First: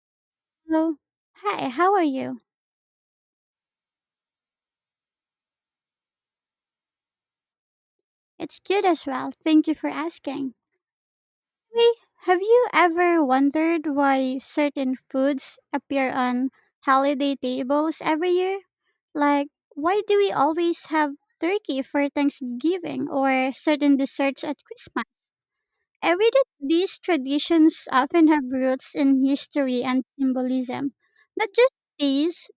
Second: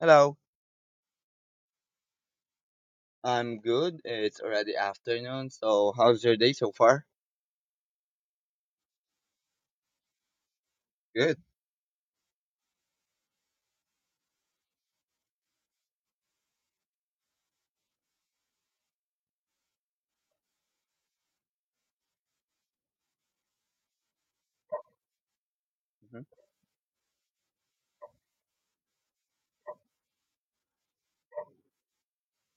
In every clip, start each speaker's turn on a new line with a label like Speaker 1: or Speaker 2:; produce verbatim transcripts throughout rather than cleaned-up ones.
Speaker 1: Hello,
Speaker 2: Hello. Hi, how are you?
Speaker 1: I'm good. It's already afternoon, so how's your day so far?
Speaker 2: It's good as well. Thank you for asking.
Speaker 1: Good.
Speaker 2: Hey, have you ever wondered why certain foods appear on holiday tables every year? Like, why do we always have turkey for Thanksgiving or certain desserts at Christmas? I
Speaker 1: Mhm.
Speaker 2: read that these traditions often have roots in history and symbolism, not just these.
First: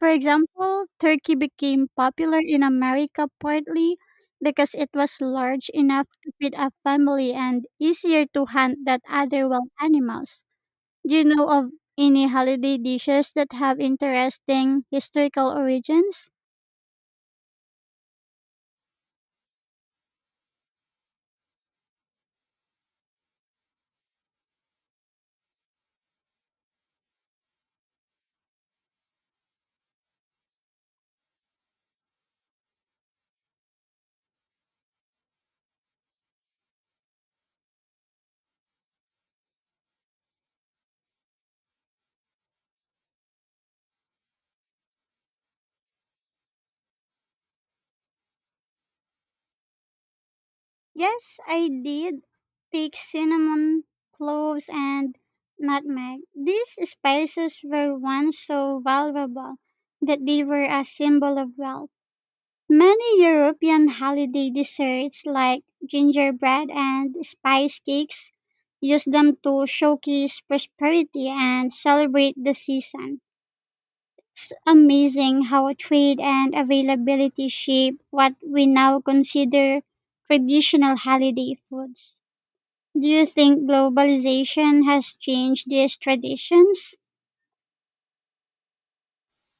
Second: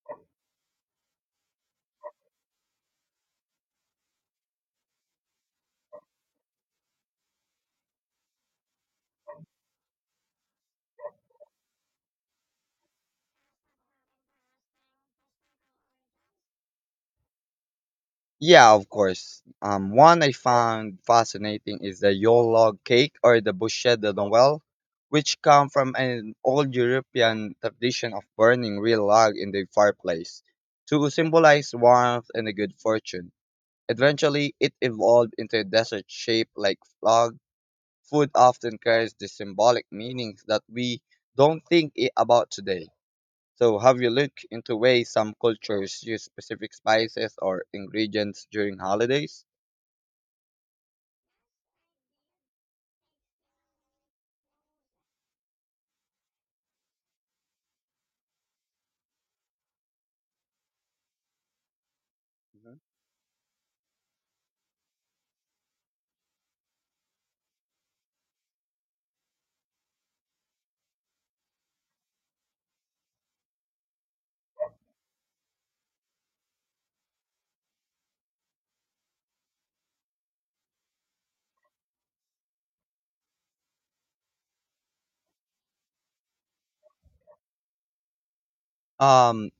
Speaker 2: For example, turkey became popular in America partly because it was large enough to feed a family and easier to hunt than other wild animals. Do you know of any holiday dishes that have interesting historical origins?
Speaker 1: Yeah, of course. Um, one I found fascinating is the yule log cake or the bûche de Noël, which come from an old European tradition of burning real log in the fireplace to symbolize warmth and a good fortune. Eventually, it evolved into a desert shape like log. Food often carries the symbolic meanings that we don't think i- about today. So, have you looked into ways some cultures use specific spices or ingredients during holidays?
Speaker 2: Yes, I did take cinnamon, cloves, and nutmeg. These spices were once so valuable that they were a symbol of wealth.
Speaker 1: Mhm.
Speaker 2: Many European holiday desserts like gingerbread and spice cakes use them to showcase prosperity and celebrate the season. It's amazing how trade and availability shape what we now consider traditional holiday foods. Do you think globalization has changed these traditions?
Speaker 1: Um,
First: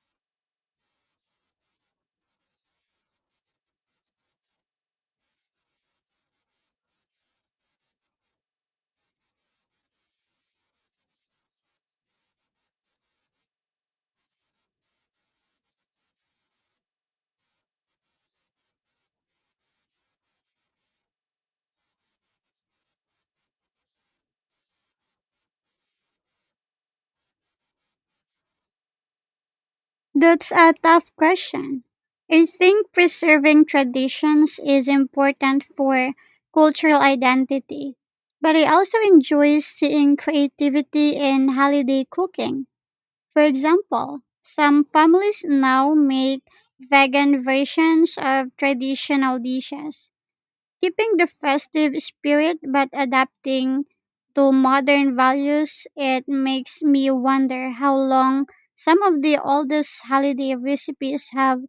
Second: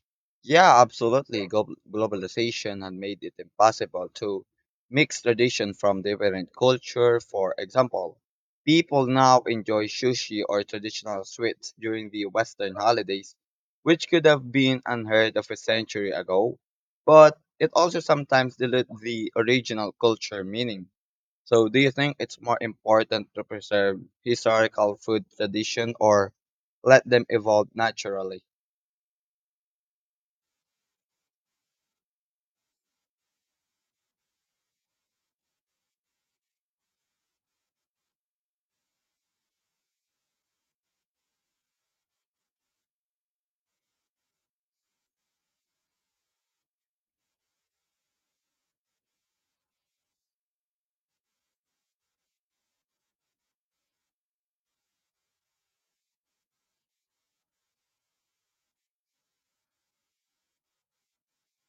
Speaker 1: yeah, absolutely. Glo- globalization had made it impossible to mix tradition from different culture. For example, people now enjoy sushi or traditional sweets during the Western holidays, which could have been unheard of a century ago. But it also sometimes dilutes the original culture meaning. So, do you think it's more important to preserve historical food tradition or let them evolve naturally?
Speaker 2: That's a tough question. I think preserving traditions is important for cultural identity, but I also enjoy seeing creativity in holiday cooking. For example, some families now make vegan versions of traditional dishes, keeping the festive spirit but adapting to modern values. It makes me wonder how long some of the oldest holiday recipes have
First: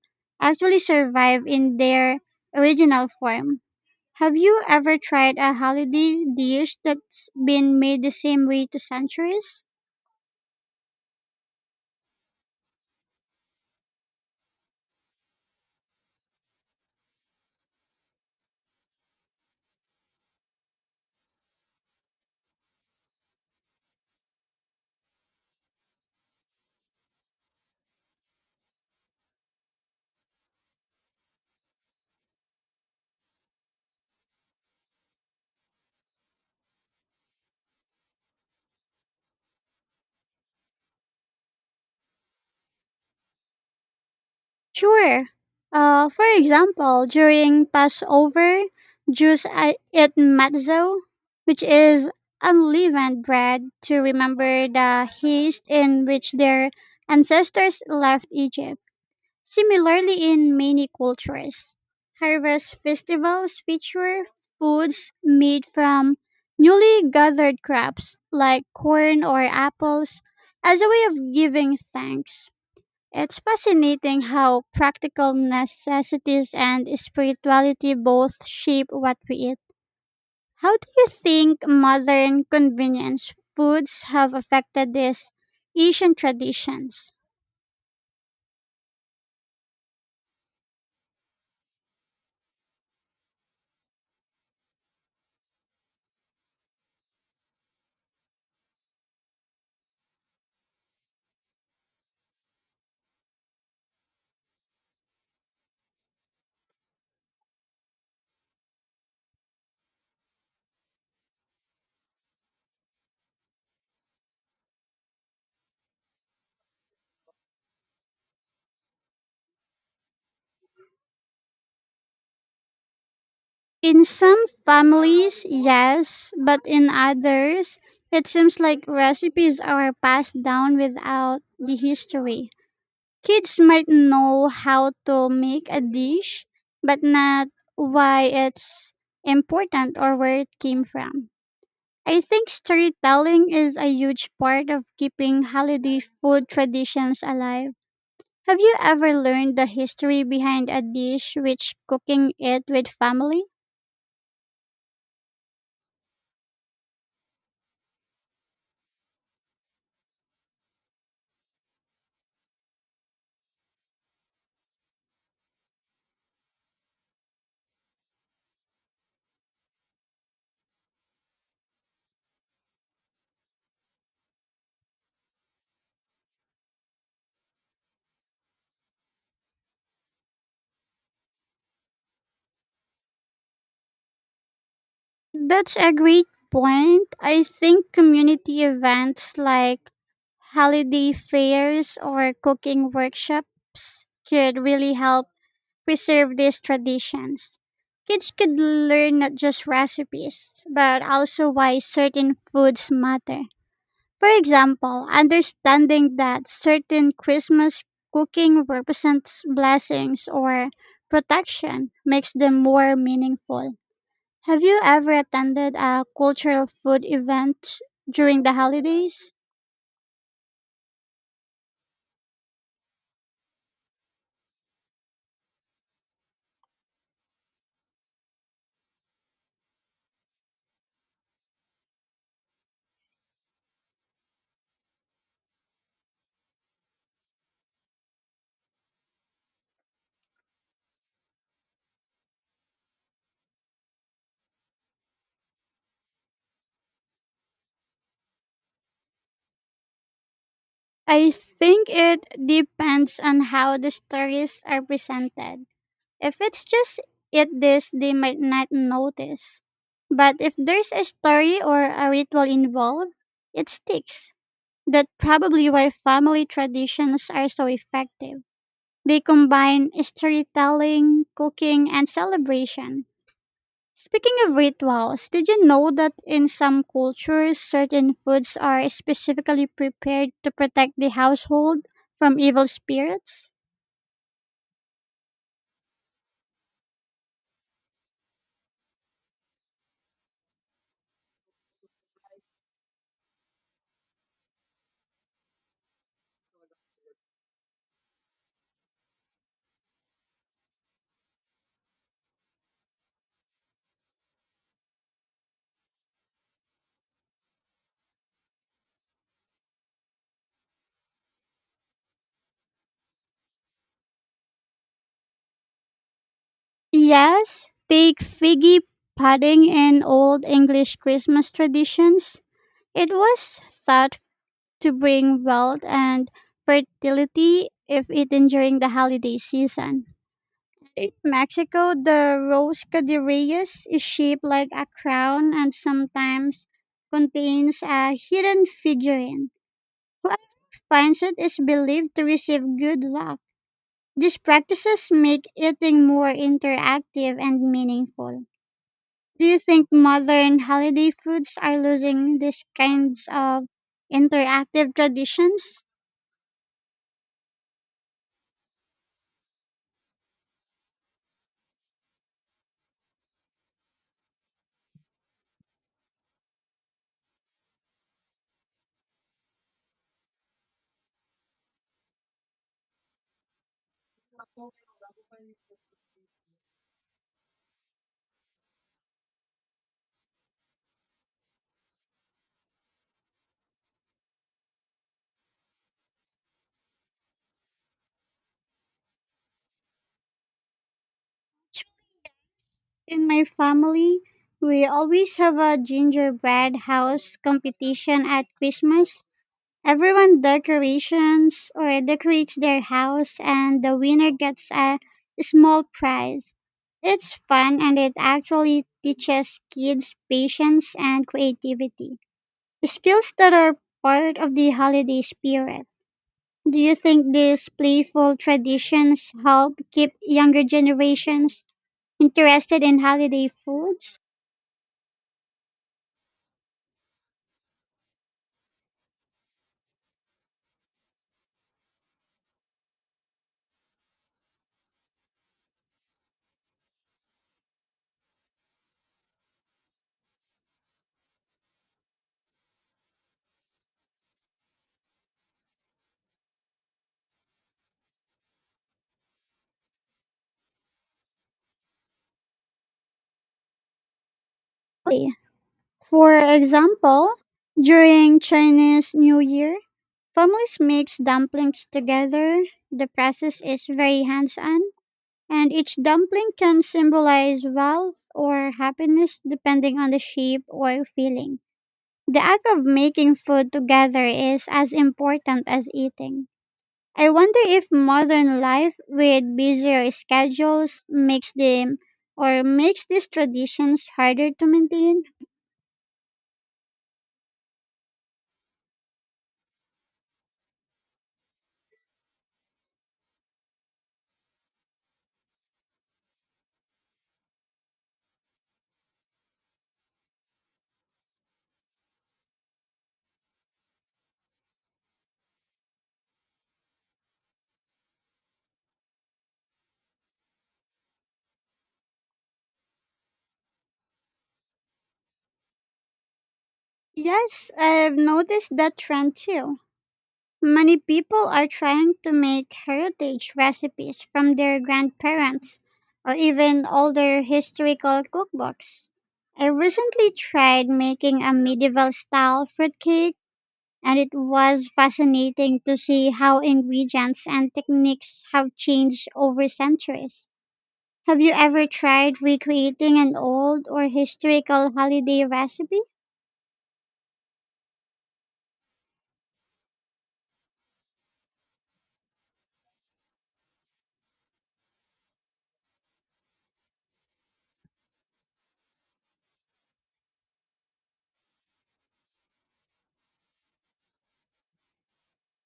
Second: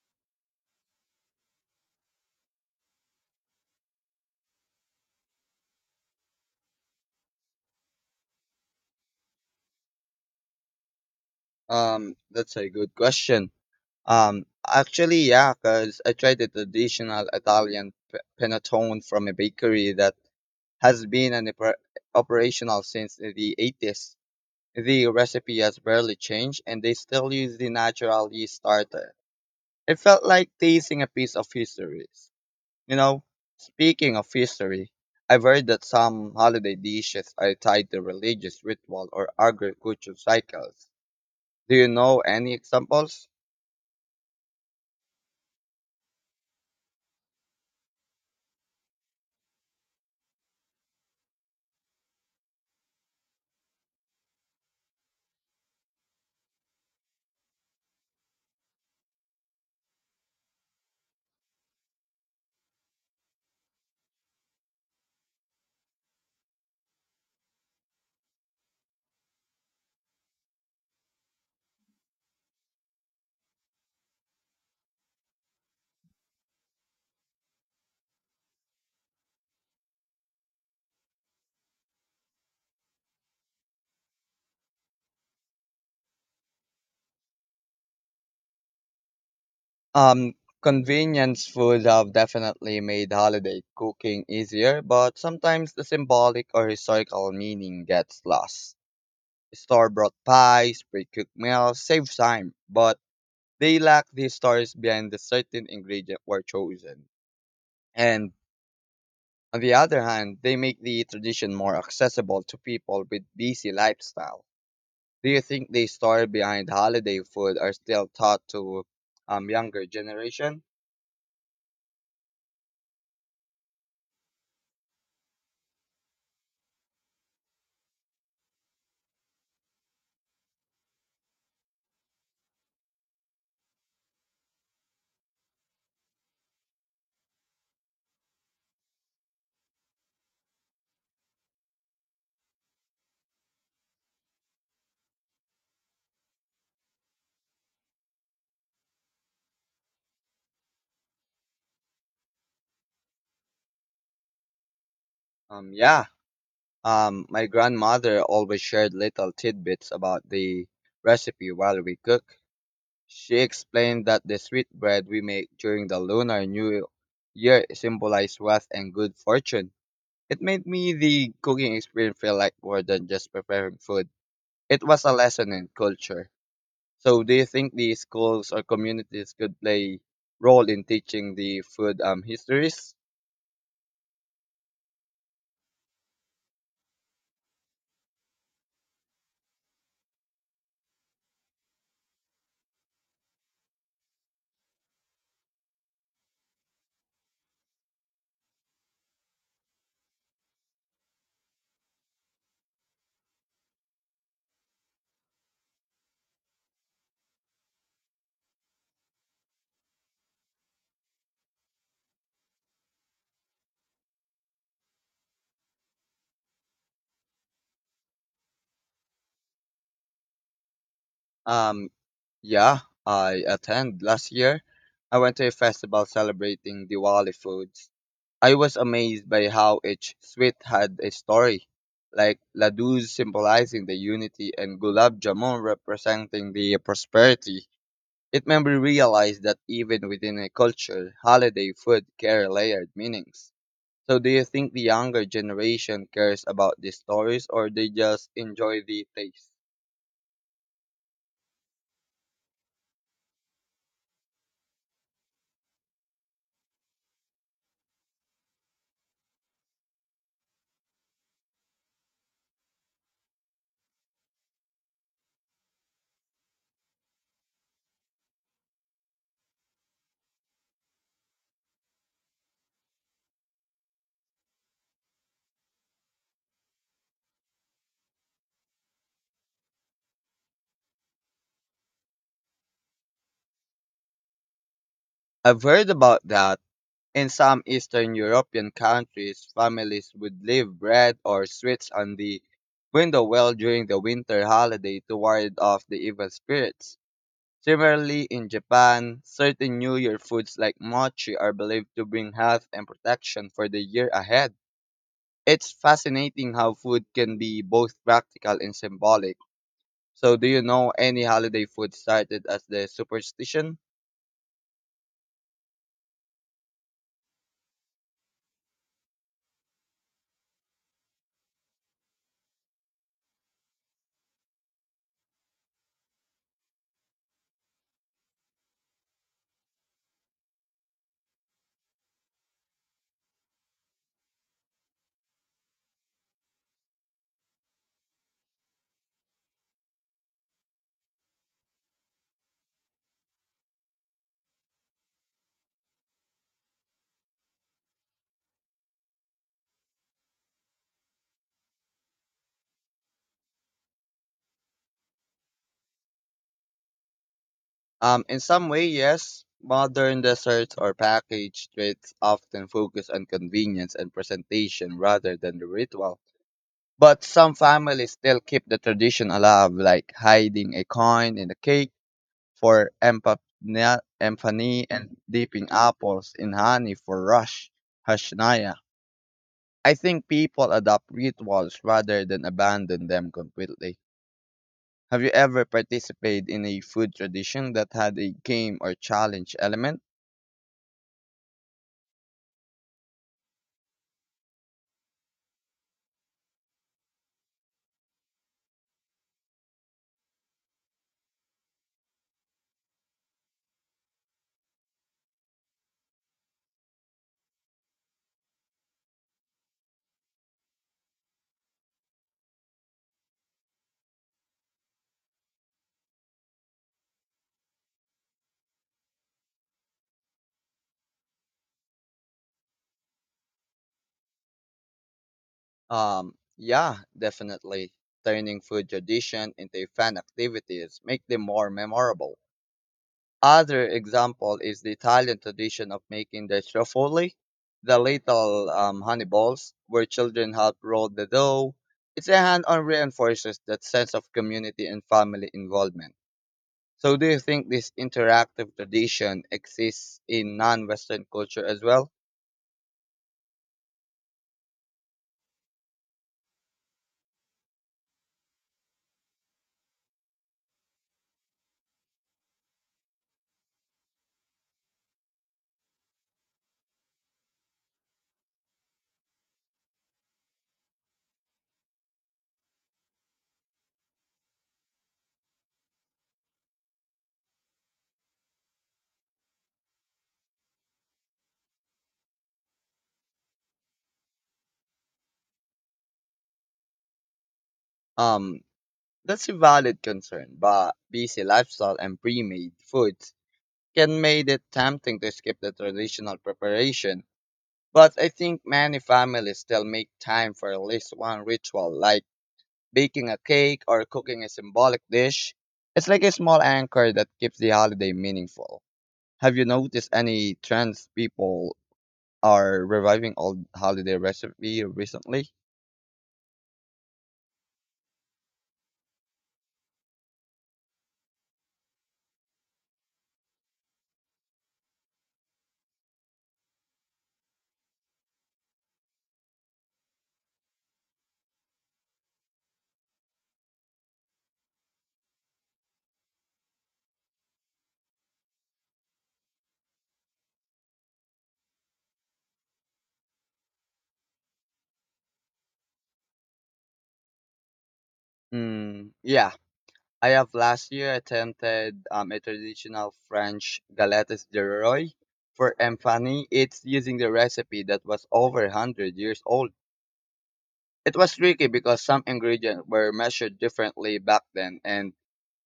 Speaker 2: actually survived in their original form. Have you ever tried a holiday dish that's been made the same way to centuries?
Speaker 1: Um, that's a good question. Um, actually, yeah, because I tried the traditional Italian p- panettone from a bakery that has been an oper- operational since the eighties. The recipe has barely changed, and they still use the natural yeast starter. It felt like tasting a piece of history. You know, speaking of history, I've heard that some holiday dishes are tied to religious ritual or agricultural cycles. Do you know any examples?
Speaker 2: Sure. Uh, for example, during Passover, Jews I- eat matzo, which is unleavened bread, to remember the haste in which their ancestors left Egypt. Similarly, in many cultures, harvest festivals feature foods made from newly gathered crops like corn or apples as a way of giving thanks. It's fascinating how practical necessities and spirituality both shape what we eat. How do you think modern convenience foods have affected these Asian traditions?
Speaker 1: Um, Convenience food have definitely made holiday cooking easier, but sometimes the symbolic or historical meaning gets lost. Store-bought pies, pre-cooked meals save time, but they lack the stories behind the certain ingredient were chosen. And on the other hand, they make the tradition more accessible to people with busy lifestyle. Do you think the story behind holiday food are still taught to um younger generation?
Speaker 2: In some families, yes, but in others, it seems like recipes are passed down without the history. Kids might know how to make a dish, but not why it's important or where it came from. I think storytelling is a huge part of keeping holiday food traditions alive. Have you ever learned the history behind a dish which cooking it with family?
Speaker 1: Um, yeah. Um, my grandmother always shared little tidbits about the recipe while we cook. She explained that the sweet bread we make during the Lunar New Year symbolized wealth and good fortune. It made me the cooking experience feel like more than just preparing food. It was a lesson in culture. So, do you think the schools or communities could play role in teaching the food um histories?
Speaker 2: That's a great point. I think community events like holiday fairs or cooking workshops could really help preserve these traditions. Kids could learn not just recipes, but also why certain foods matter. For example, understanding that certain Christmas cooking represents blessings or protection makes them more meaningful. Have you ever attended a cultural food event during the holidays?
Speaker 1: Um, Yeah, I attend. Last year, I went to a festival celebrating Diwali foods. I was amazed by how each sweet had a story, like ladoos symbolizing the unity and gulab jamun representing the prosperity. It made me realize that even within a culture, holiday food carry layered meanings. So, do you think the younger generation cares about these stories or they just enjoy the taste?
Speaker 2: I think it depends on how the stories are presented. If it's just eat this, they might not notice. But if there's a story or a ritual involved, it sticks. That's probably why family traditions are so effective. They combine storytelling, cooking, and celebration. Speaking of rituals, did you know that in some cultures, certain foods are specifically prepared to protect the household from evil spirits?
Speaker 1: I've heard about that. In some Eastern European countries, families would leave bread or sweets on the window well during the winter holiday to ward off the evil spirits. Similarly, in Japan, certain New Year foods like mochi are believed to bring health and protection for the year ahead. It's fascinating how food can be both practical and symbolic. So, do you know any holiday food started as the superstition?
Speaker 2: Yes, take figgy pudding and old English Christmas traditions. It was thought to bring wealth and fertility if eaten during the holiday season. In Mexico, the rose cadireyes is shaped like a crown and sometimes contains a hidden figurine. Whoever finds it is believed to receive good luck. These practices make eating more interactive and meaningful. Do you think modern holiday foods are losing these kinds of interactive traditions?
Speaker 1: Um, in some way, yes, modern desserts or packaged treats often focus on convenience and presentation rather than the ritual. But some families still keep the tradition alive, like hiding a coin in the cake for empana- emphany and dipping apples in honey for rush hashnaya. I think people adopt rituals rather than abandon them completely. Have you ever participated in a food tradition that had a game or challenge element?
Speaker 2: In my family, we always have a gingerbread house competition at Christmas. Everyone decorations or decorates their house and the winner gets a small prize. It's fun and it actually teaches kids patience and creativity, skills that are part of the holiday spirit. Do you think these playful traditions help keep younger generations interested in holiday foods?
Speaker 1: Um, yeah, definitely. Turning food tradition into fun activities make them more memorable. Other example is the Italian tradition of making the truffoli, the little um, honey balls, where children help roll the dough. It's a hand-on reinforces that sense of community and family involvement. So, do you think this interactive tradition exists in non-Western culture as well?
Speaker 2: Okay. For example, during Chinese New Year, families mix dumplings together. The process is very hands-on, and each dumpling can symbolize wealth or happiness depending on the shape or feeling. The act of making food together is as important as eating. I wonder if modern life with busier schedules makes them or makes these traditions harder to maintain.
Speaker 1: Um, That's a valid concern, but busy lifestyle and pre-made foods can make it tempting to skip the traditional preparation. But I think many families still make time for at least one ritual, like baking a cake or cooking a symbolic dish. It's like a small anchor that keeps the holiday meaningful. Have you noticed any trends people are reviving old holiday recipe recently?
Speaker 2: Yes, I've noticed that trend too. Many people are trying to make heritage recipes from their grandparents or even older historical cookbooks. I recently tried making a medieval style fruitcake and it was fascinating to see how ingredients and techniques have changed over centuries. Have you ever tried recreating an old or historical holiday recipe?
Speaker 1: Mm, yeah. I have last year attempted um, a traditional French galettes de Roy for Empany. It's using the recipe that was over one hundred years old. It was tricky because some ingredients were measured differently back then and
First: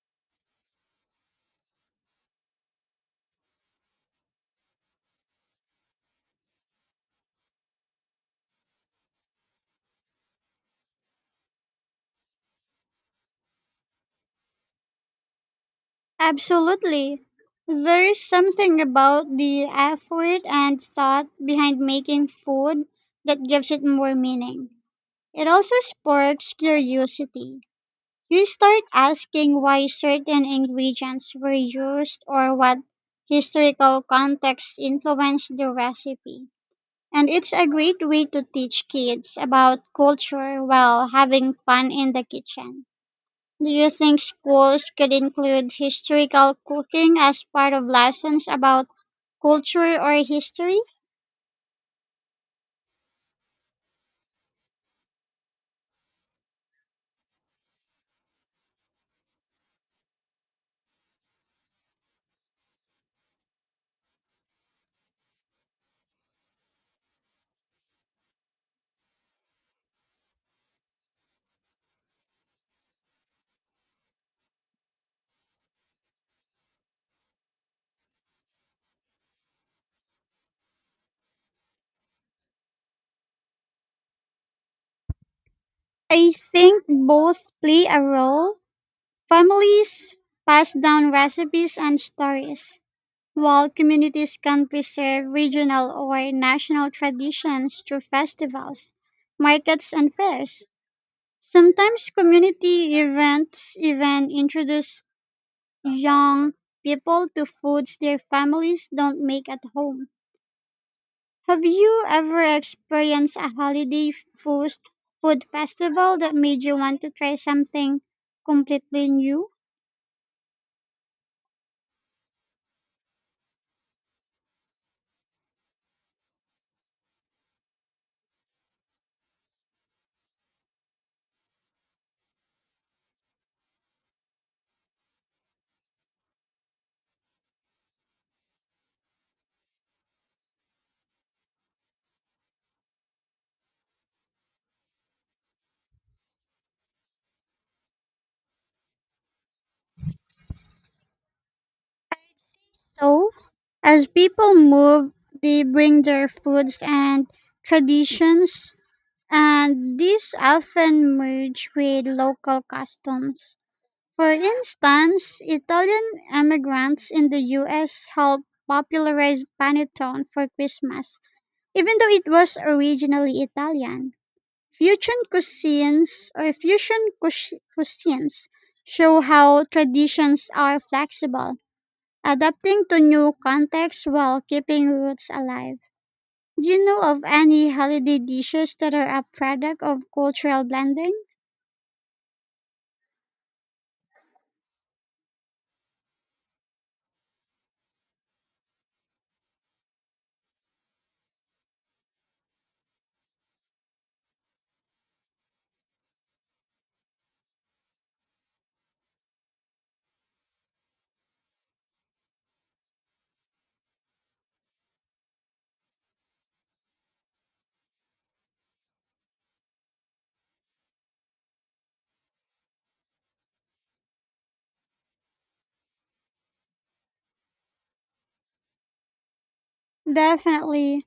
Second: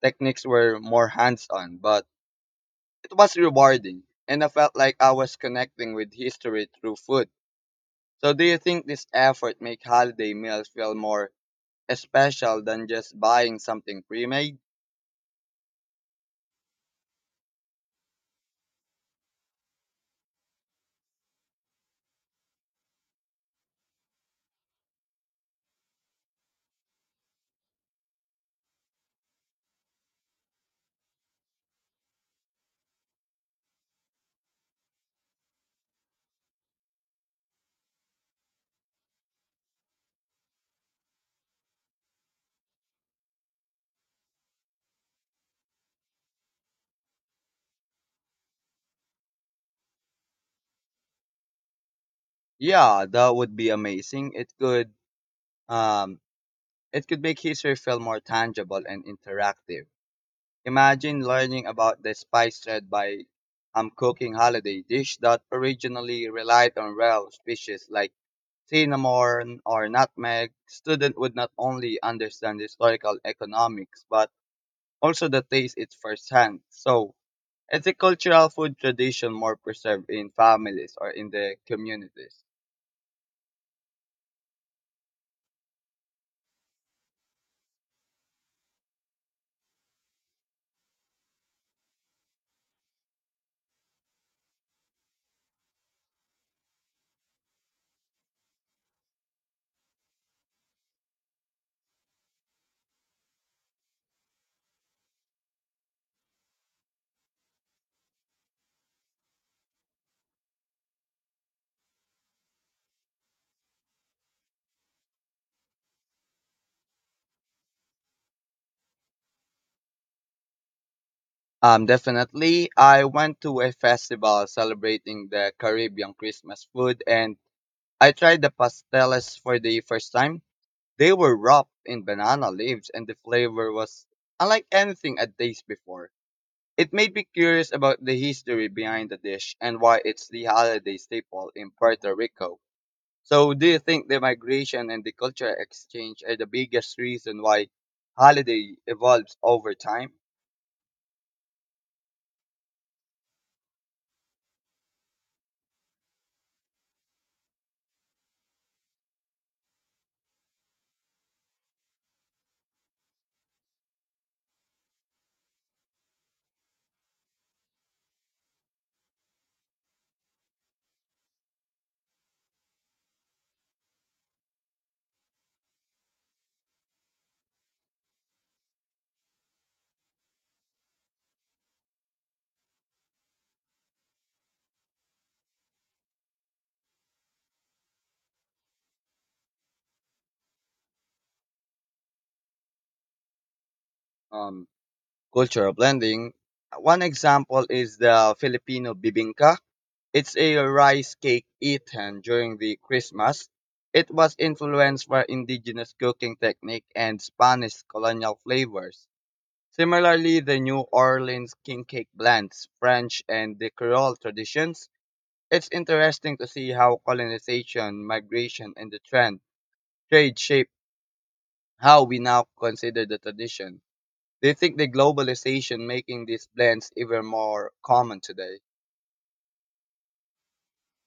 Speaker 1: techniques were more hands-on, but it was rewarding and I felt like I was connecting with history through food. So do you think this effort make holiday meals feel more special than just buying something pre-made?
Speaker 2: Absolutely. There is something about the effort and thought behind making food that gives it more meaning. It also sparks curiosity. You start asking why certain ingredients were used or what historical context influenced the recipe. And it's a great way to teach kids about culture while having fun in the kitchen. Do you think schools could include historical cooking as part of lessons about culture or history?
Speaker 1: Yeah, that would be amazing. It could Um, it could make history feel more tangible and interactive. Imagine learning about the spice trade by um, cooking holiday dish that originally relied on rare species like cinnamon or nutmeg. Student would not only understand historical economics but also the taste it firsthand. So it's a cultural food tradition more preserved in families or in the communities.
Speaker 2: I think both play a role. Families pass down recipes and stories, while communities can preserve regional or national traditions through festivals, markets, and fairs. Sometimes community events even introduce young people to foods their families don't make at home. Have you ever experienced a holiday food, food festival that made you want to try something completely new?
Speaker 1: Um, definitely. I went to a festival celebrating the Caribbean Christmas food and I tried the pasteles for the first time. They were wrapped in banana leaves and the flavor was unlike anything I'd tasted before. It made me curious about the history behind the dish and why it's the holiday staple in Puerto Rico. So, do you think the migration and the cultural exchange are the biggest reason why holiday evolves over time?
Speaker 2: So, as people move, they bring their foods and traditions, and these often merge with local customs. For instance, Italian immigrants in the U S helped popularize panettone for Christmas, even though it was originally Italian. Fusion cuisines or fusion cuis- cuisines show how traditions are flexible, adapting to new contexts while keeping roots alive. Do you know of any holiday dishes that are a product of cultural blending?
Speaker 1: Um, Cultural blending. One example is the Filipino bibingka. It's a rice cake eaten during the Christmas. It was influenced by indigenous cooking technique and Spanish colonial flavors. Similarly, the New Orleans king cake blends French and the Creole traditions. It's interesting to see how colonization, migration, and the trend trade shape how we now consider the tradition. Do you think the globalization making these blends even more common today?
Speaker 2: Definitely.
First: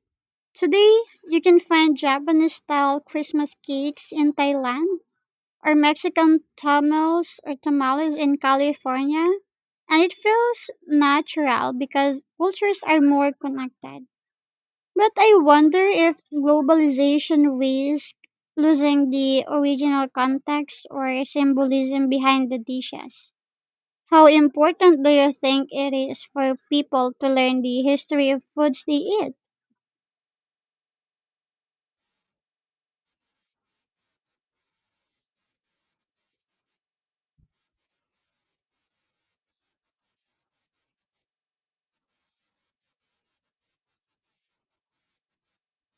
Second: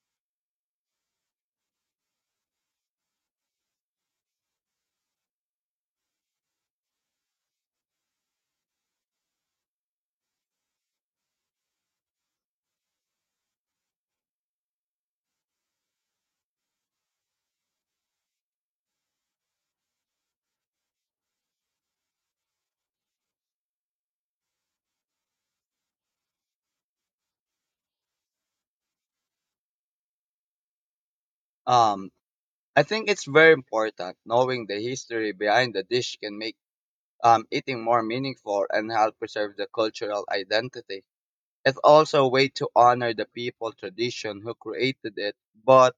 Speaker 2: Today, you can find Japanese style Christmas cakes in Thailand, or Mexican tamales or tamales in California. And it feels natural because cultures are more connected. But I wonder if globalization risks losing the original context or symbolism behind the dishes. How important do you think it is for people to learn the history of foods they eat?
Speaker 1: Um, I think it's very important knowing the history behind the dish can make um, eating more meaningful and help preserve the cultural identity. It's also a way to honor the people tradition who created it. But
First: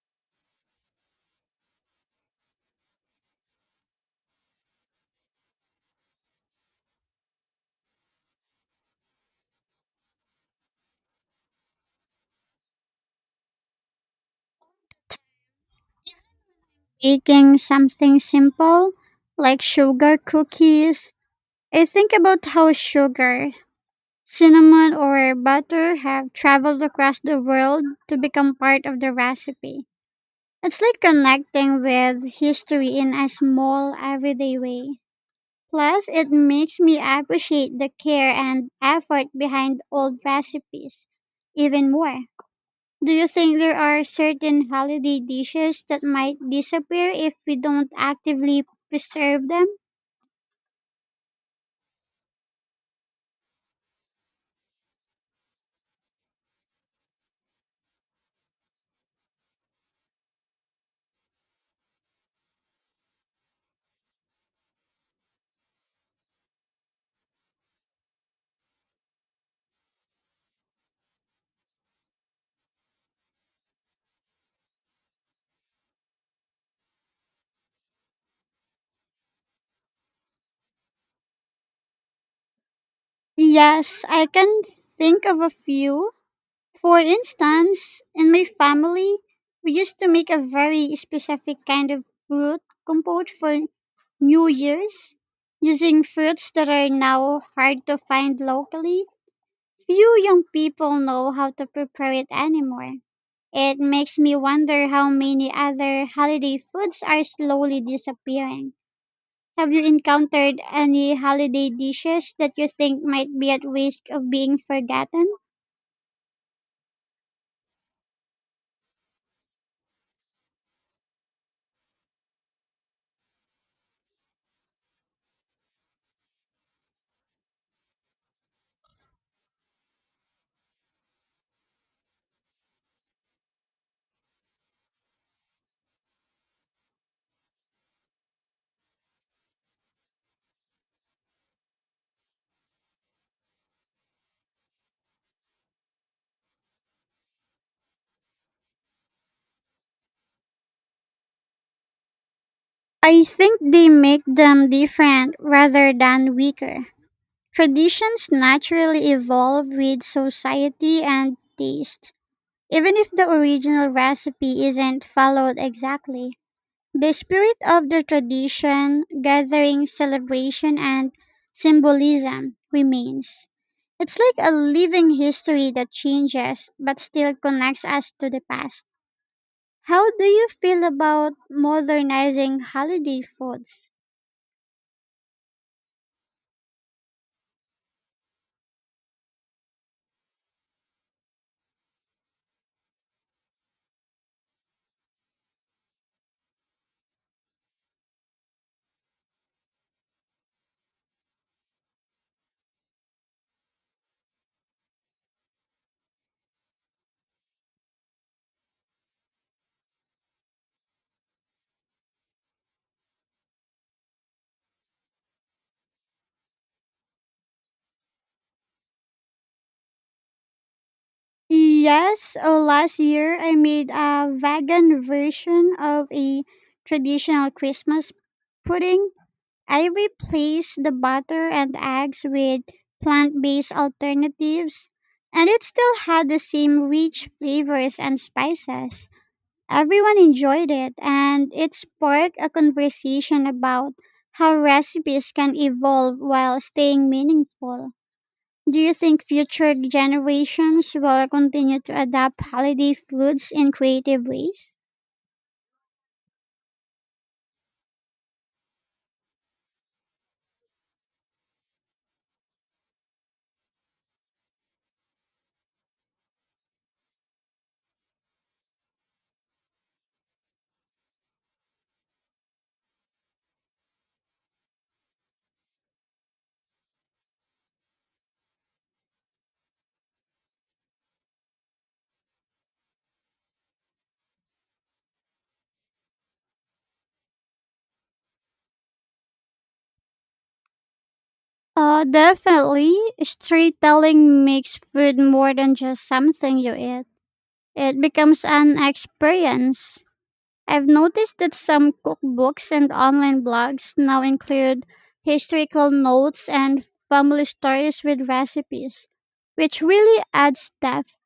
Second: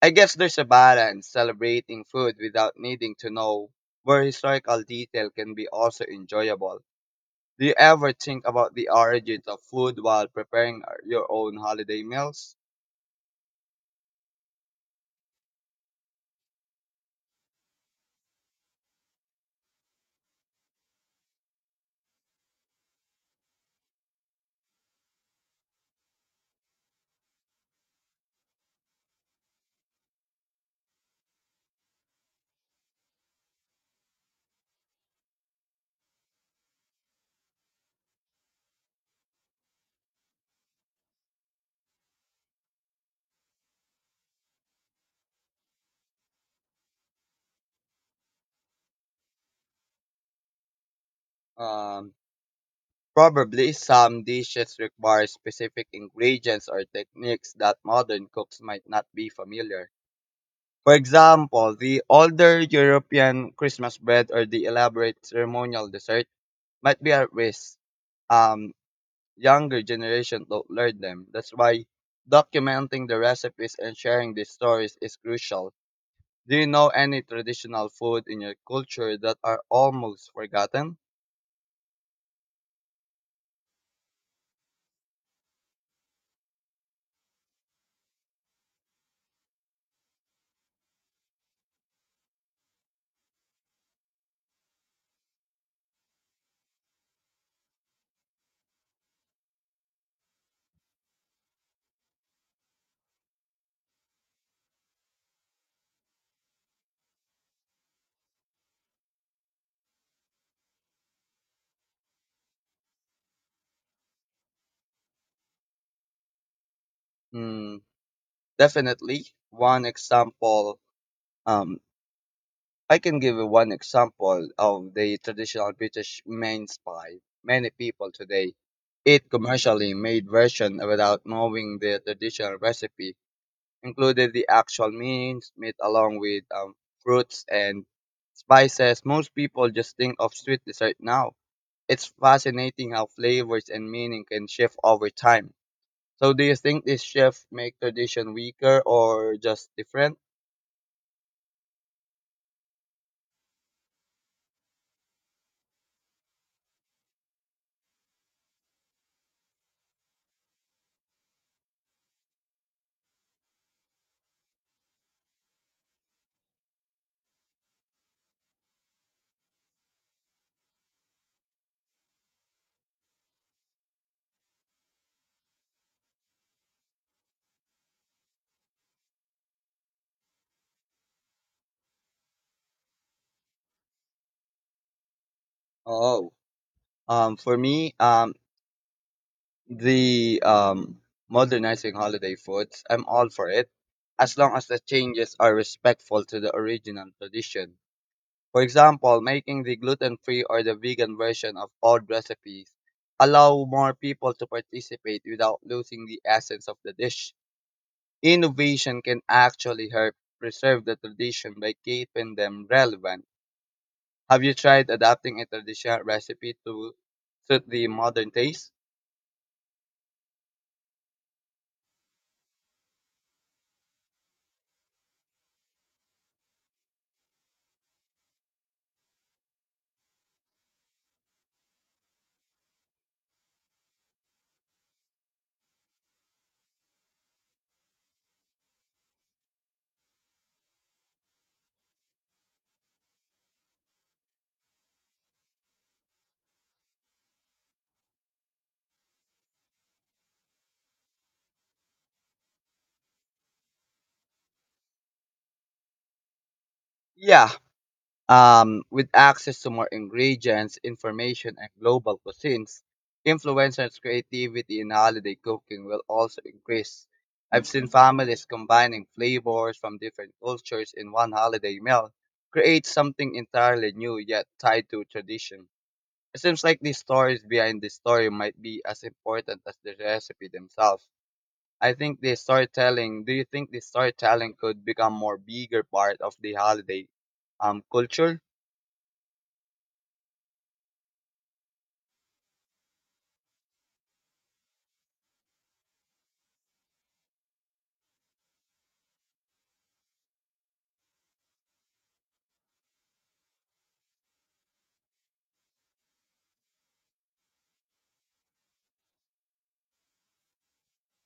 Speaker 1: I guess there's a balance celebrating food without needing to know where historical detail can be also enjoyable. Do you ever think about the origins of food while preparing uh, your own holiday meals?
Speaker 2: Making something simple like sugar cookies. I think about how sugar, cinnamon, or butter have traveled across the world to become part of the recipe. It's like connecting with history in a small, everyday way. Plus, it makes me appreciate the care and effort behind old recipes even more. Do you think there are certain holiday dishes that might disappear if we don't actively preserve them?
Speaker 1: Um, Probably some dishes require specific ingredients or techniques that modern cooks might not be familiar. For example, the older European Christmas bread or the elaborate ceremonial dessert might be at risk. Um, Younger generation don't learn them. That's why documenting the recipes and sharing these stories is crucial. Do you know any traditional food in your culture that are almost forgotten?
Speaker 2: Yes, I can think of a few. For instance, in my family, we used to make a very specific kind of fruit compote for New Year's, using foods that are now hard to find locally. Few young people know how to prepare it anymore. It makes me wonder how many other holiday foods are slowly disappearing. Have you encountered any holiday dishes that you think might be at risk of being forgotten?
Speaker 1: Mm, definitely. One example, um, I can give you one example of the traditional British mince pie. Many people today eat commercially made version without knowing the traditional recipe, including the actual means, meat along with um, fruits and spices. Most people just think of sweet dessert now. It's fascinating how flavors and meaning can shift over time. So do you think this shift make tradition weaker or just different?
Speaker 2: I think they make them different rather than weaker. Traditions naturally evolve with society and taste. Even if the original recipe isn't followed exactly, the spirit of the tradition, gathering, celebration, and symbolism remains. It's like a living history that changes but still connects us to the past. How do you feel about modernizing holiday foods?
Speaker 1: Oh, Um, for me, um, the um, modernizing holiday foods, I'm all for it, as long as the changes are respectful to the original tradition. For example, making the gluten-free or the vegan version of old recipes allow more people to participate without losing the essence of the dish. Innovation can actually help preserve the tradition by keeping them relevant. Have you tried adapting a traditional recipe to suit the modern taste?
Speaker 2: Yes, oh, last year I made a vegan version of a traditional Christmas pudding. I replaced the butter and eggs with plant based alternatives, and it still had the same rich flavors and spices. Everyone enjoyed it, and it sparked a conversation about how recipes can evolve while staying meaningful. Do you think future generations will continue to adapt holiday foods in creative ways?
Speaker 1: Yeah. Um, with access to more ingredients, information, and global cuisines, influencers' creativity in holiday cooking will also increase. I've seen families combining flavors from different cultures in one holiday meal, create something entirely new yet tied to tradition. It seems like the stories behind the story might be as important as the recipe themselves. I think the storytelling, do you think the storytelling could become more bigger part of the holiday um culture?
Speaker 2: Uh, definitely. Storytelling makes food more than just something you eat. It becomes an experience. I've noticed that some cookbooks and online blogs now include historical notes and family stories with recipes, which really adds depth.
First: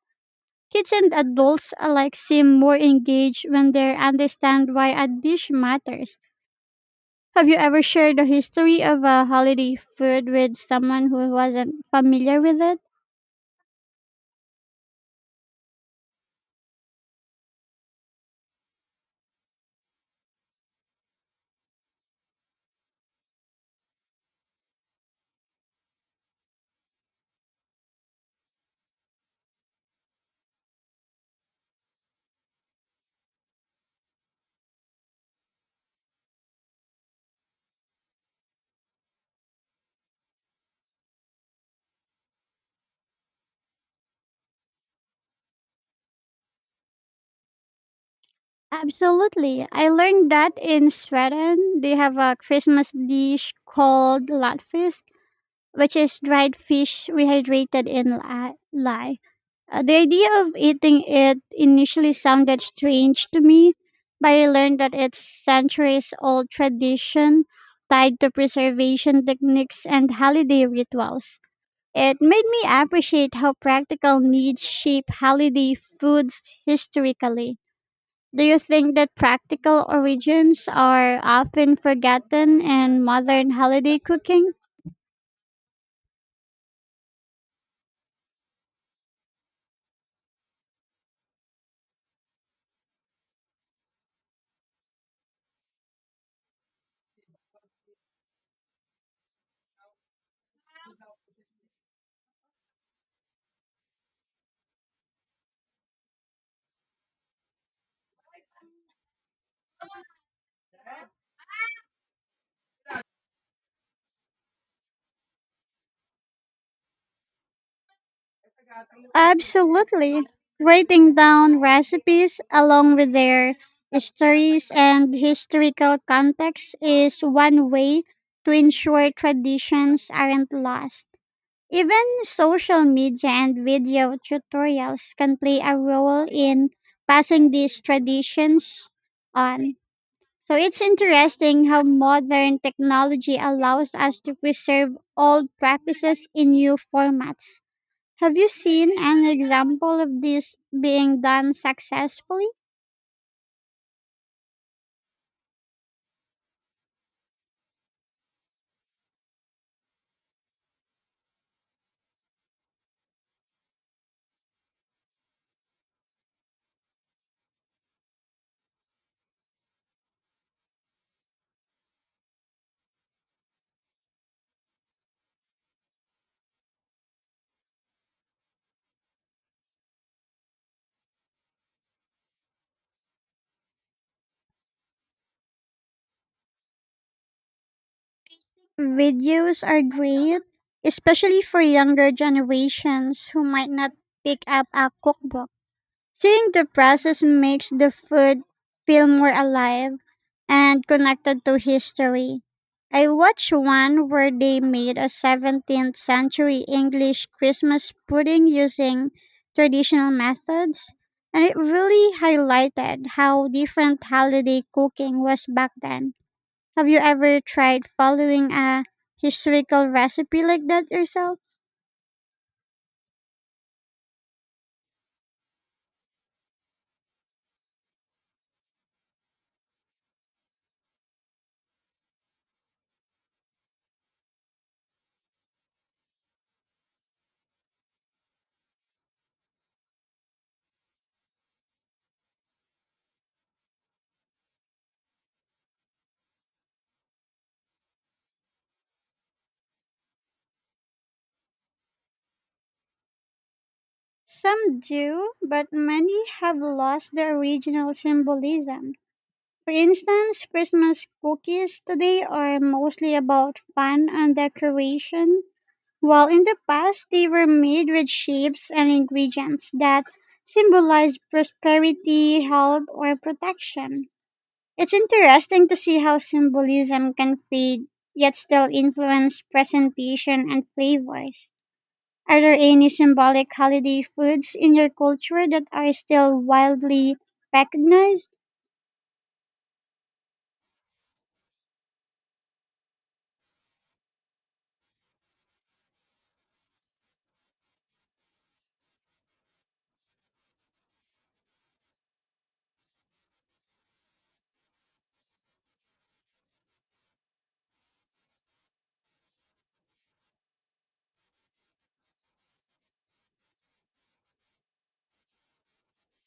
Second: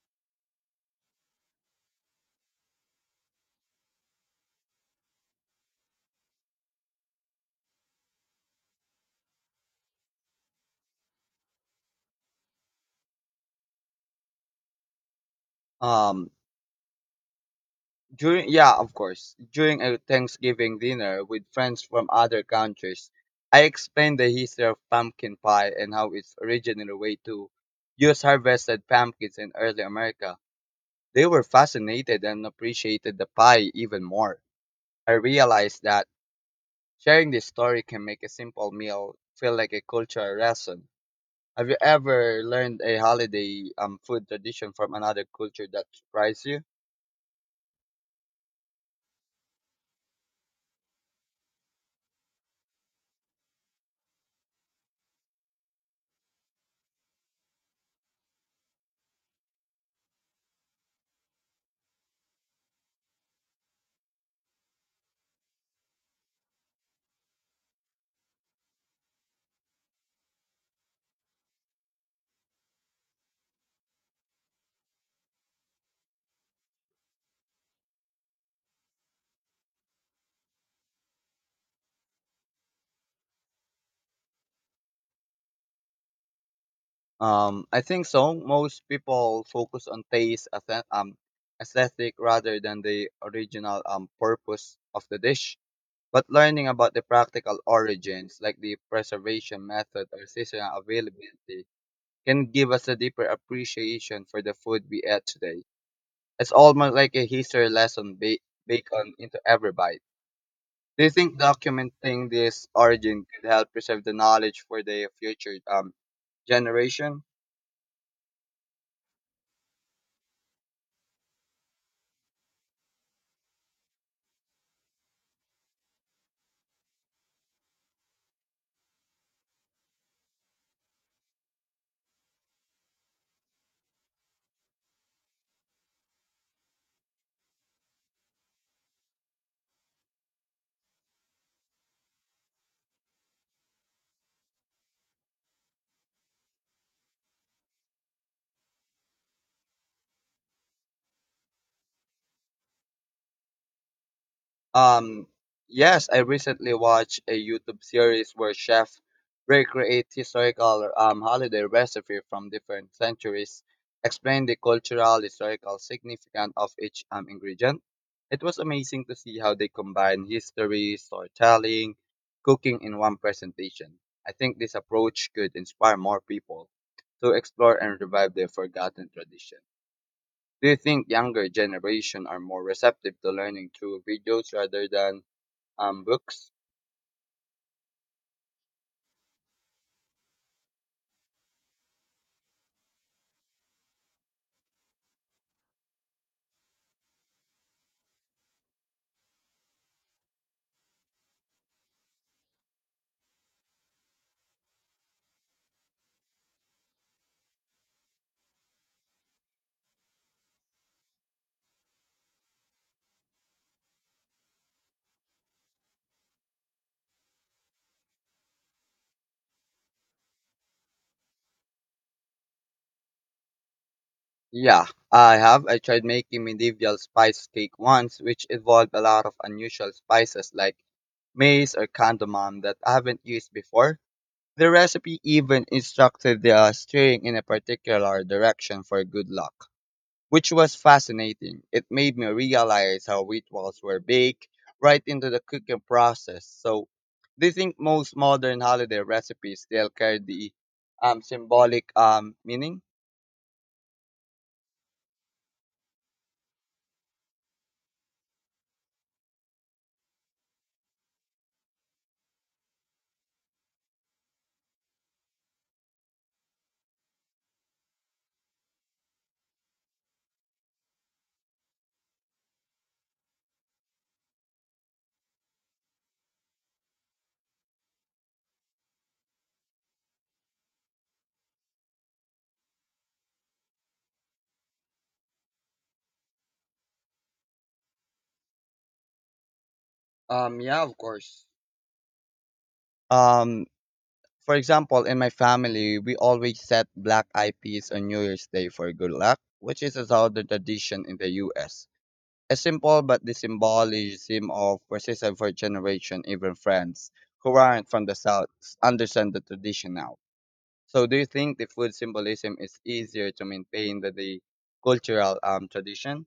Speaker 2: Kids and adults alike seem more engaged when they understand why a dish matters. Have you ever shared the history of a holiday food with someone who wasn't familiar with it?
Speaker 1: Um during Yeah, of course. During a Thanksgiving dinner with friends from other countries, I explained the history of pumpkin pie and how it's originally a way to use harvested pumpkins in early America. They were fascinated and appreciated the pie even more. I realized that sharing this story can make a simple meal feel like a cultural lesson. Have you ever learned a holiday um, food tradition from another culture that surprised you?
Speaker 2: Absolutely. I learned that in Sweden, they have a Christmas dish called latfisk, which is dried fish rehydrated in li- lye. Uh, the idea of eating it initially sounded strange to me, but I learned that it's centuries old tradition tied to preservation techniques and holiday rituals. It made me appreciate how practical needs shape holiday foods historically. Do you think that practical origins are often forgotten in modern holiday cooking?
Speaker 1: Um, I think so. Most people focus on taste, aesthe- um, aesthetic rather than the original um, purpose of the dish. But learning about the practical origins, like the preservation method or seasonal availability, can give us a deeper appreciation for the food we eat today. It's almost like a history lesson ba- baked on into every bite. Do you think documenting this origin could help preserve the knowledge for the future um, generation?
Speaker 2: Absolutely. Writing down recipes along with their stories and historical context is one way to ensure traditions aren't lost. Even social media and video tutorials can play a role in passing these traditions on. So it's interesting how modern technology allows us to preserve old practices in new formats. Have you seen an example of this being done successfully?
Speaker 1: Um, yes, I recently watched a YouTube series where chefs recreate historical um, holiday recipe from different centuries, explain the cultural historical significance of each um, ingredient. It was amazing to see how they combine history, storytelling, cooking in one presentation. I think this approach could inspire more people to explore and revive their forgotten tradition. Do you think younger generation are more receptive to learning through videos rather than um, books.
Speaker 2: Videos are great, especially for younger generations who might not pick up a cookbook. Seeing the process makes the food feel more alive and connected to history. I watched one where they made a seventeenth century English Christmas pudding using traditional methods, and it really highlighted how different holiday cooking was back then. Have you ever tried following a historical recipe like that yourself?
Speaker 1: Yeah, I have. I tried making medieval spice cake once, which involved a lot of unusual spices like mace or cardamom that I haven't used before. The recipe even instructed the uh, stirring in a particular direction for good luck, which was fascinating. It made me realize how rituals were baked right into the cooking process. So, do you think most modern holiday recipes still carry the um, symbolic um, meaning?
Speaker 2: Some do, but many have lost their original symbolism. For instance, Christmas cookies today are mostly about fun and decoration, while in the past they were made with shapes and ingredients that symbolize prosperity, health, or protection. It's interesting to see how symbolism can fade yet still influence presentation and flavors. Are there any symbolic holiday foods in your culture that are still wildly recognized?
Speaker 1: Um, yeah, of course. Um, for example, in my family, we always set black eyed peas on New Year's Day for good luck, which is a southern tradition in the U S. A simple but the symbolism of persistence for generation, even friends who aren't from the South understand the tradition now. So, do you think the food symbolism is easier to maintain than the cultural um tradition?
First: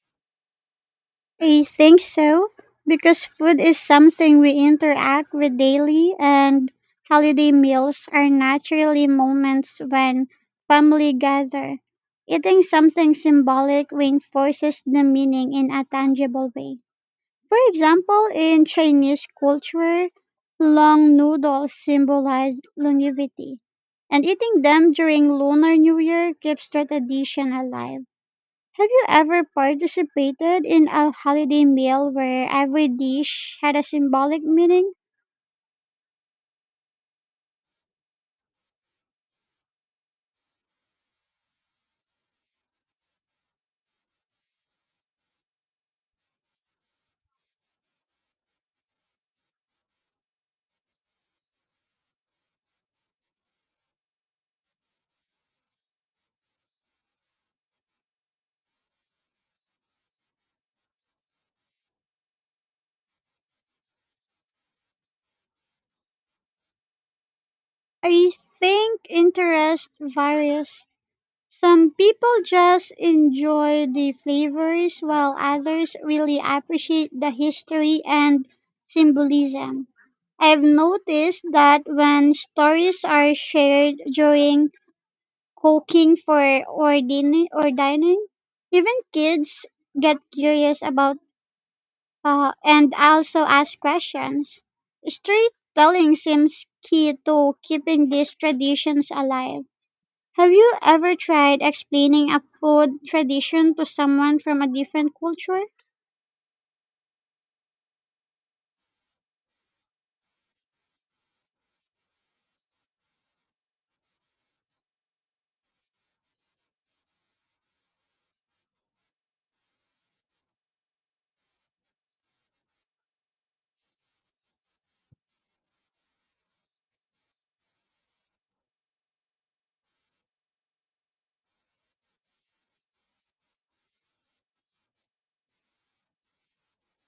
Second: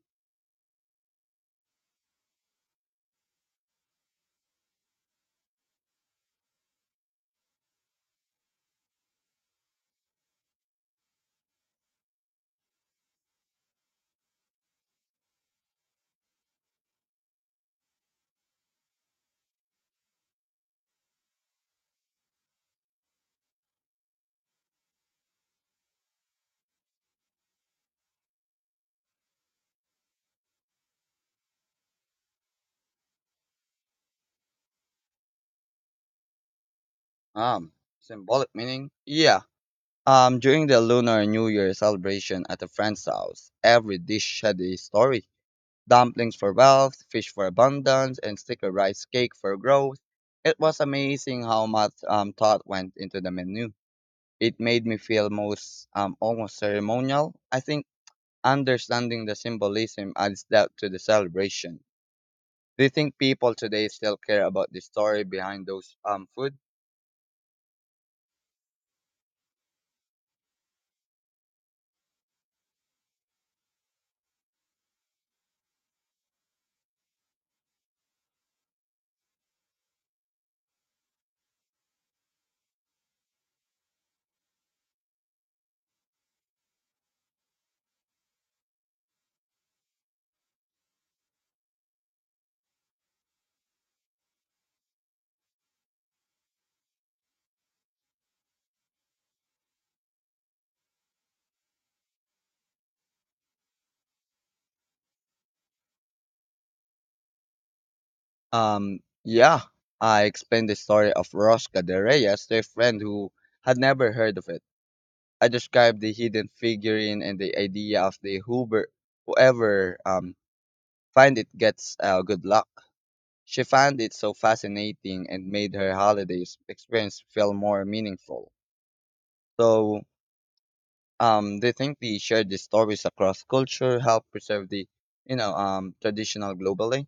Speaker 2: I think so, because food is something we interact with daily, and holiday meals are naturally moments when family gather. Eating something symbolic reinforces the meaning in a tangible way. For example, in Chinese culture, long noodles symbolize longevity, and eating them during Lunar New Year keeps the tradition alive. Have you ever participated in a holiday meal where every dish had a symbolic meaning?
Speaker 1: Um, Symbolic meaning? Yeah, Um, during the Lunar New Year celebration at a friend's house, every dish had a story. Dumplings for wealth, fish for abundance, and sticker rice cake for growth. It was amazing how much um, thought went into the menu. It made me feel most um, almost ceremonial. I think understanding the symbolism adds depth to the celebration. Do you think people today still care about the story behind those um, food?
Speaker 2: I think interest varies. Some people just enjoy the flavors while others really appreciate the history and symbolism. I've noticed that when stories are shared during cooking for or dinner or dining, even kids get curious about. Uh, and I also ask questions. Storytelling seems key to keeping these traditions alive. Have you ever tried explaining a food tradition to someone from a different culture?
Speaker 1: Um, yeah, I explained the story of Rosca de Reyes to a friend who had never heard of it. I described the hidden figurine and the idea of the Hoover, whoever um, find it gets uh, good luck. She found it so fascinating and made her holidays experience feel more meaningful. So, um, they think the shared the stories across culture help preserve the, you know, um, traditional globally.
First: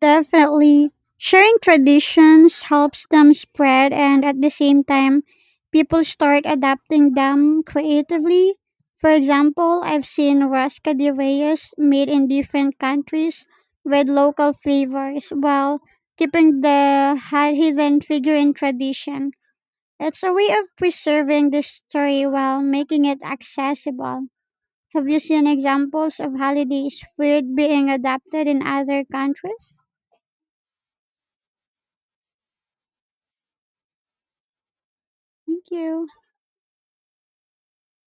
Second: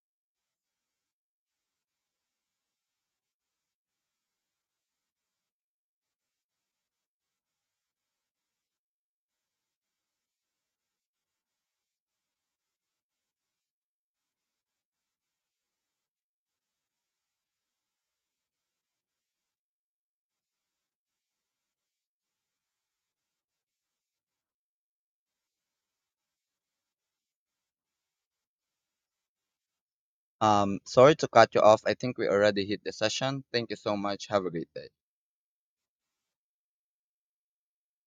Speaker 2: Definitely. Sharing traditions helps them spread, and at the same time, people start adapting them creatively. For example, I've seen rasca de reyes made in different countries with local flavors while keeping the hi- hidden Figurine tradition. It's a way of preserving the story while making it accessible. Have you seen examples of holidays food being adapted in other countries?
Speaker 1: Um, sorry to cut you off. I think we already hit the session. Thank you so much. Have a great day.
Speaker 2: Thank you.